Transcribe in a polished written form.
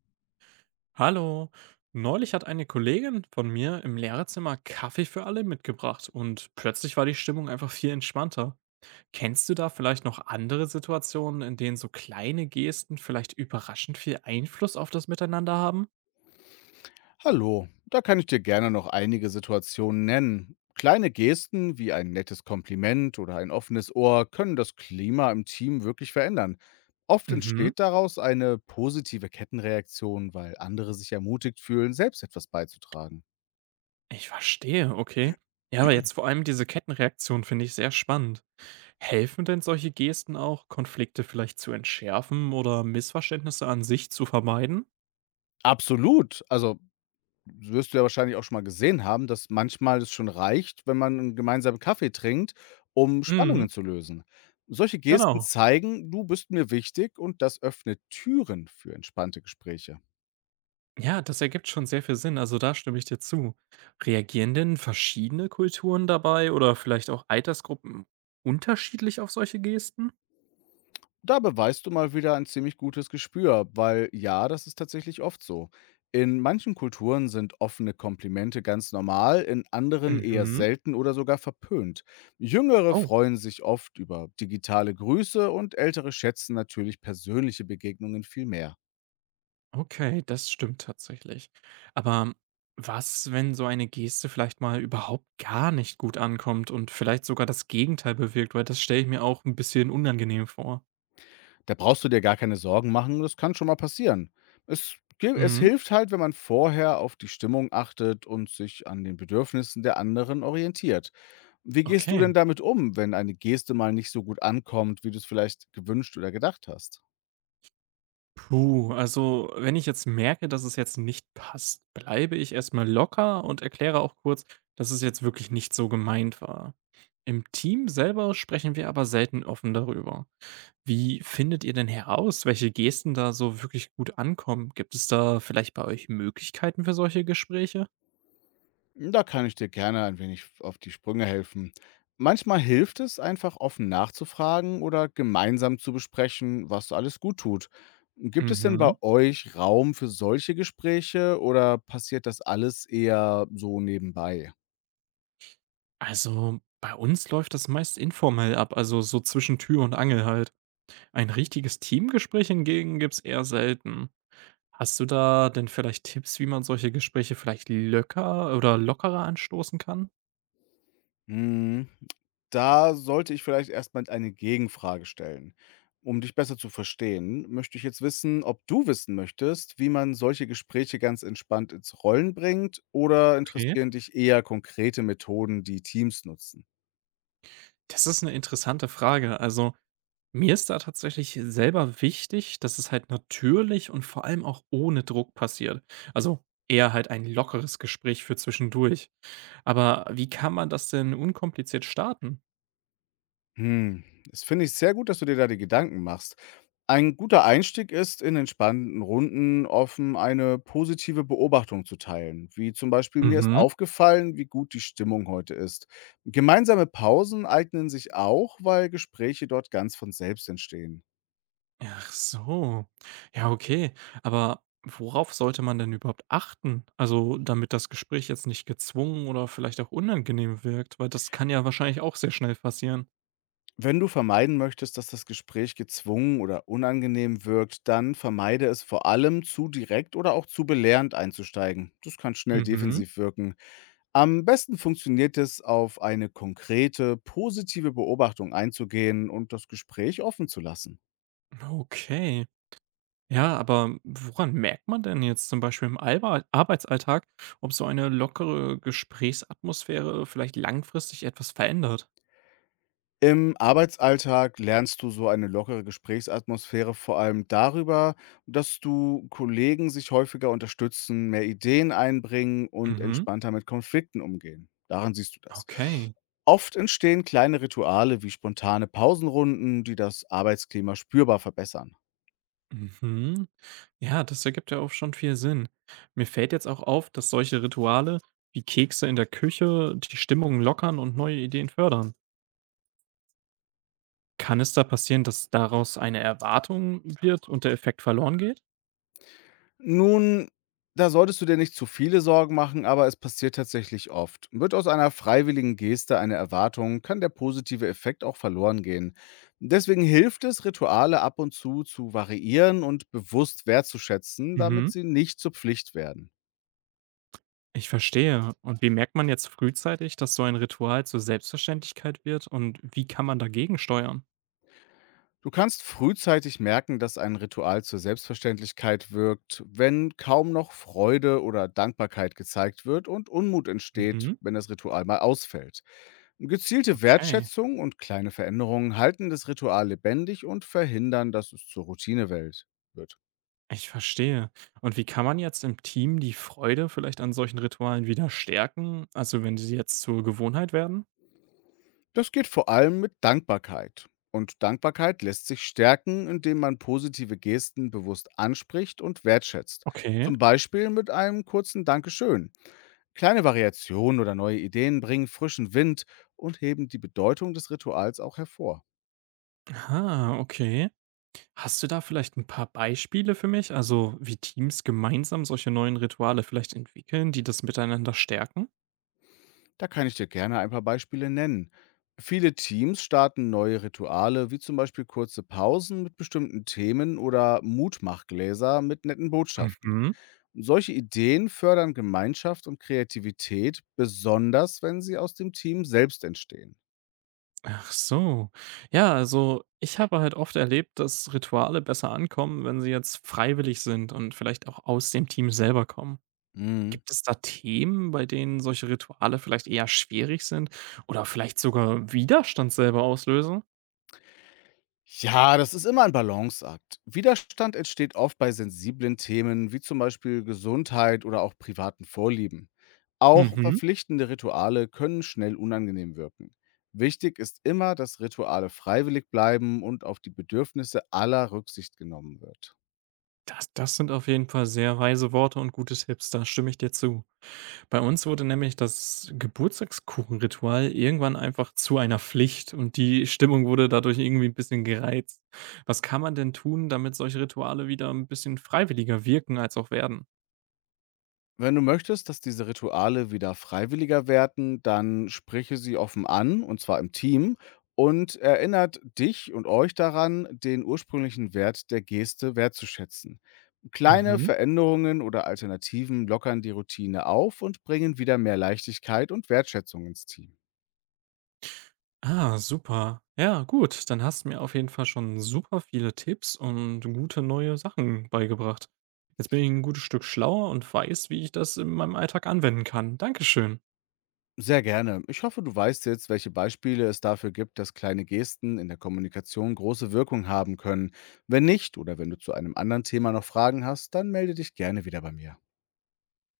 Hallo. Neulich hat eine Kollegin von mir im Lehrerzimmer Kaffee für alle mitgebracht und plötzlich war die Stimmung einfach viel entspannter. Kennst du da vielleicht noch andere Situationen, in denen so kleine Gesten vielleicht überraschend viel Einfluss auf das Miteinander haben? Hallo, da kann ich dir gerne noch einige Situationen nennen. Kleine Gesten wie ein nettes Kompliment oder ein offenes Ohr können das Klima im Team wirklich verändern. Oft Mhm, entsteht daraus eine positive Kettenreaktion, weil andere sich ermutigt fühlen, selbst etwas beizutragen. ich verstehe, okay. Ja, aber jetzt vor allem diese Kettenreaktion finde ich sehr spannend. Helfen denn solche Gesten auch, Konflikte vielleicht zu entschärfen oder Missverständnisse an sich zu vermeiden? Absolut. Also wirst du ja wahrscheinlich auch schon mal gesehen haben, dass manchmal es schon reicht, wenn man 'n gemeinsamen Kaffee trinkt, um Mhm, Spannungen zu lösen. Solche Gesten genau. zeigen: „Du bist mir wichtig“, und das öffnet Türen für entspannte Gespräche. Ja, das ergibt schon sehr viel Sinn, also da stimme ich dir zu. Reagieren denn verschiedene Kulturen dabei oder vielleicht auch Altersgruppen unterschiedlich auf solche Gesten? Da beweist du mal wieder ein ziemlich gutes Gespür, weil ja, das ist tatsächlich oft so. In manchen Kulturen sind offene Komplimente ganz normal, in anderen eher Mhm. selten oder sogar verpönt. Jüngere Oh, freuen sich oft über digitale Grüße und ältere schätzen natürlich persönliche Begegnungen viel mehr. okay, das stimmt tatsächlich. Aber was, wenn so eine Geste vielleicht mal überhaupt gar nicht gut ankommt und vielleicht sogar das Gegenteil bewirkt, weil das stelle ich mir auch ein bisschen unangenehm vor. Da brauchst du dir gar keine Sorgen machen, das kann schon mal passieren. Es Mhm. hilft halt, wenn man vorher auf die Stimmung achtet und sich an den Bedürfnissen der anderen orientiert. Wie gehst du Okay. denn damit um, wenn eine Geste mal nicht so gut ankommt, wie du es vielleicht gewünscht oder gedacht hast? Puh, also wenn ich jetzt merke, dass es jetzt nicht passt, bleibe ich erstmal locker und erkläre auch kurz, dass es jetzt wirklich nicht so gemeint war. Im Team selber sprechen wir aber selten offen darüber. Wie findet ihr denn heraus, welche Gesten da so wirklich gut ankommen? Gibt es da vielleicht bei euch Möglichkeiten für solche Gespräche? Hm, da kann ich dir gerne ein wenig auf die Sprünge helfen. Manchmal hilft es, einfach offen nachzufragen oder gemeinsam zu besprechen, was alles gut tut. Gibt es denn bei Mhm. euch Raum für solche Gespräche oder passiert das alles eher so nebenbei? Also bei uns läuft das meist informell ab, also so zwischen Tür und Angel halt. Ein richtiges Teamgespräch hingegen gibt es eher selten. Hast du da denn vielleicht Tipps, wie man solche Gespräche vielleicht löcker oder lockerer anstoßen kann? Hm, da sollte ich vielleicht erstmal eine Gegenfrage stellen. Um dich besser zu verstehen, möchte ich jetzt wissen, ob du wissen möchtest, wie man solche Gespräche ganz entspannt ins Rollen bringt, oder Okay. interessieren dich eher konkrete Methoden, die Teams nutzen? Das ist eine interessante Frage. Also, mir ist da tatsächlich selber wichtig, dass es halt natürlich und vor allem auch ohne Druck passiert. Also, eher halt ein lockeres Gespräch für zwischendurch. Aber wie kann man das denn unkompliziert starten? Hm, das finde ich sehr gut, dass du dir da die Gedanken machst. Ein guter Einstieg ist, in entspannten Runden offen eine positive Beobachtung zu teilen, wie zum Beispiel mir ist Mhm. aufgefallen, wie gut die Stimmung heute ist. Gemeinsame Pausen eignen sich auch, weil Gespräche dort ganz von selbst entstehen. Ach so. Ja, okay. Aber worauf sollte man denn überhaupt achten? Also, damit das Gespräch jetzt nicht gezwungen oder vielleicht auch unangenehm wirkt, weil das kann ja wahrscheinlich auch sehr schnell passieren. Wenn du vermeiden möchtest, dass das Gespräch gezwungen oder unangenehm wirkt, dann vermeide es vor allem zu direkt oder auch zu belehrend einzusteigen. Das kann schnell Mhm. defensiv wirken. Am besten funktioniert es, auf eine konkrete, positive Beobachtung einzugehen und das Gespräch offen zu lassen. Okay. Ja, aber woran merkt man denn jetzt zum Beispiel im Arbeitsalltag, ob so eine lockere Gesprächsatmosphäre vielleicht langfristig etwas verändert? Im Arbeitsalltag lernst du so eine lockere Gesprächsatmosphäre vor allem darüber, dass du Kollegen sich häufiger unterstützen, mehr Ideen einbringen und Mhm. entspannter mit Konflikten umgehen. Daran siehst du das. Okay. Oft entstehen kleine Rituale wie spontane Pausenrunden, die das Arbeitsklima spürbar verbessern. Mhm. Ja, das ergibt ja auch schon viel Sinn. Mir fällt jetzt auch auf, dass solche Rituale wie Kekse in der Küche die Stimmung lockern und neue Ideen fördern. Kann es da passieren, dass daraus eine Erwartung wird und der Effekt verloren geht? Nun, da solltest du dir nicht zu viele Sorgen machen, aber es passiert tatsächlich oft. Wird aus einer freiwilligen Geste eine Erwartung, kann der positive Effekt auch verloren gehen. Deswegen hilft es, Rituale ab und zu variieren und bewusst wertzuschätzen, damit Mhm. sie nicht zur Pflicht werden. Ich verstehe. Und wie merkt man jetzt frühzeitig, dass so ein Ritual zur Selbstverständlichkeit wird und wie kann man dagegen steuern? Du kannst frühzeitig merken, dass ein Ritual zur Selbstverständlichkeit wirkt, wenn kaum noch Freude oder Dankbarkeit gezeigt wird und Unmut entsteht, Mhm. wenn das Ritual mal ausfällt. Gezielte Okay. Wertschätzung und kleine Veränderungen halten das Ritual lebendig und verhindern, dass es zur Routine wird. Ich verstehe. Und wie kann man jetzt im Team die Freude vielleicht an solchen Ritualen wieder stärken? Also wenn sie jetzt zur Gewohnheit werden? Das geht vor allem mit Dankbarkeit. Und Dankbarkeit lässt sich stärken, indem man positive Gesten bewusst anspricht und wertschätzt. Okay. Zum Beispiel mit einem kurzen Dankeschön. Kleine Variationen oder neue Ideen bringen frischen Wind und heben die Bedeutung des Rituals auch hervor. Ah, okay. Hast du da vielleicht ein paar Beispiele für mich? Also, wie Teams gemeinsam solche neuen Rituale vielleicht entwickeln, die das Miteinander stärken? Da kann ich dir gerne ein paar Beispiele nennen. Viele Teams starten neue Rituale, wie zum Beispiel kurze Pausen mit bestimmten Themen oder Mutmachgläser mit netten Botschaften. Mhm. Solche Ideen fördern Gemeinschaft und Kreativität, besonders wenn sie aus dem Team selbst entstehen. Ach so. Ja, also, ich habe halt oft erlebt, dass Rituale besser ankommen, wenn sie jetzt freiwillig sind und vielleicht auch aus dem Team selber kommen. Mhm. Gibt es da Themen, bei denen solche Rituale vielleicht eher schwierig sind oder vielleicht sogar Widerstand selber auslösen? Ja, das ist immer ein Balanceakt. Widerstand entsteht oft bei sensiblen Themen wie zum Beispiel Gesundheit oder auch privaten Vorlieben. Auch Mhm. verpflichtende Rituale können schnell unangenehm wirken. Wichtig ist immer, dass Rituale freiwillig bleiben und auf die Bedürfnisse aller Rücksicht genommen wird. Das sind auf jeden Fall sehr weise Worte und gute Tipps, da stimme ich dir zu. Bei uns wurde nämlich das Geburtstagskuchenritual irgendwann einfach zu einer Pflicht und die Stimmung wurde dadurch irgendwie ein bisschen gereizt. Was kann man denn tun, damit solche Rituale wieder ein bisschen freiwilliger wirken als auch werden? Wenn du möchtest, dass diese Rituale wieder freiwilliger werden, dann spreche sie offen an, und zwar im Team, und erinnert dich und euch daran, den ursprünglichen Wert der Geste wertzuschätzen. Kleine Mhm. Veränderungen oder Alternativen lockern die Routine auf und bringen wieder mehr Leichtigkeit und Wertschätzung ins Team. Ah, super. Ja, gut, dann hast du mir auf jeden Fall schon super viele Tipps und gute neue Sachen beigebracht. Jetzt bin ich ein gutes Stück schlauer und weiß, wie ich das in meinem Alltag anwenden kann. Dankeschön. Sehr gerne. Ich hoffe, du weißt jetzt, welche Beispiele es dafür gibt, dass kleine Gesten in der Kommunikation große Wirkung haben können. Wenn nicht oder wenn du zu einem anderen Thema noch Fragen hast, dann melde dich gerne wieder bei mir.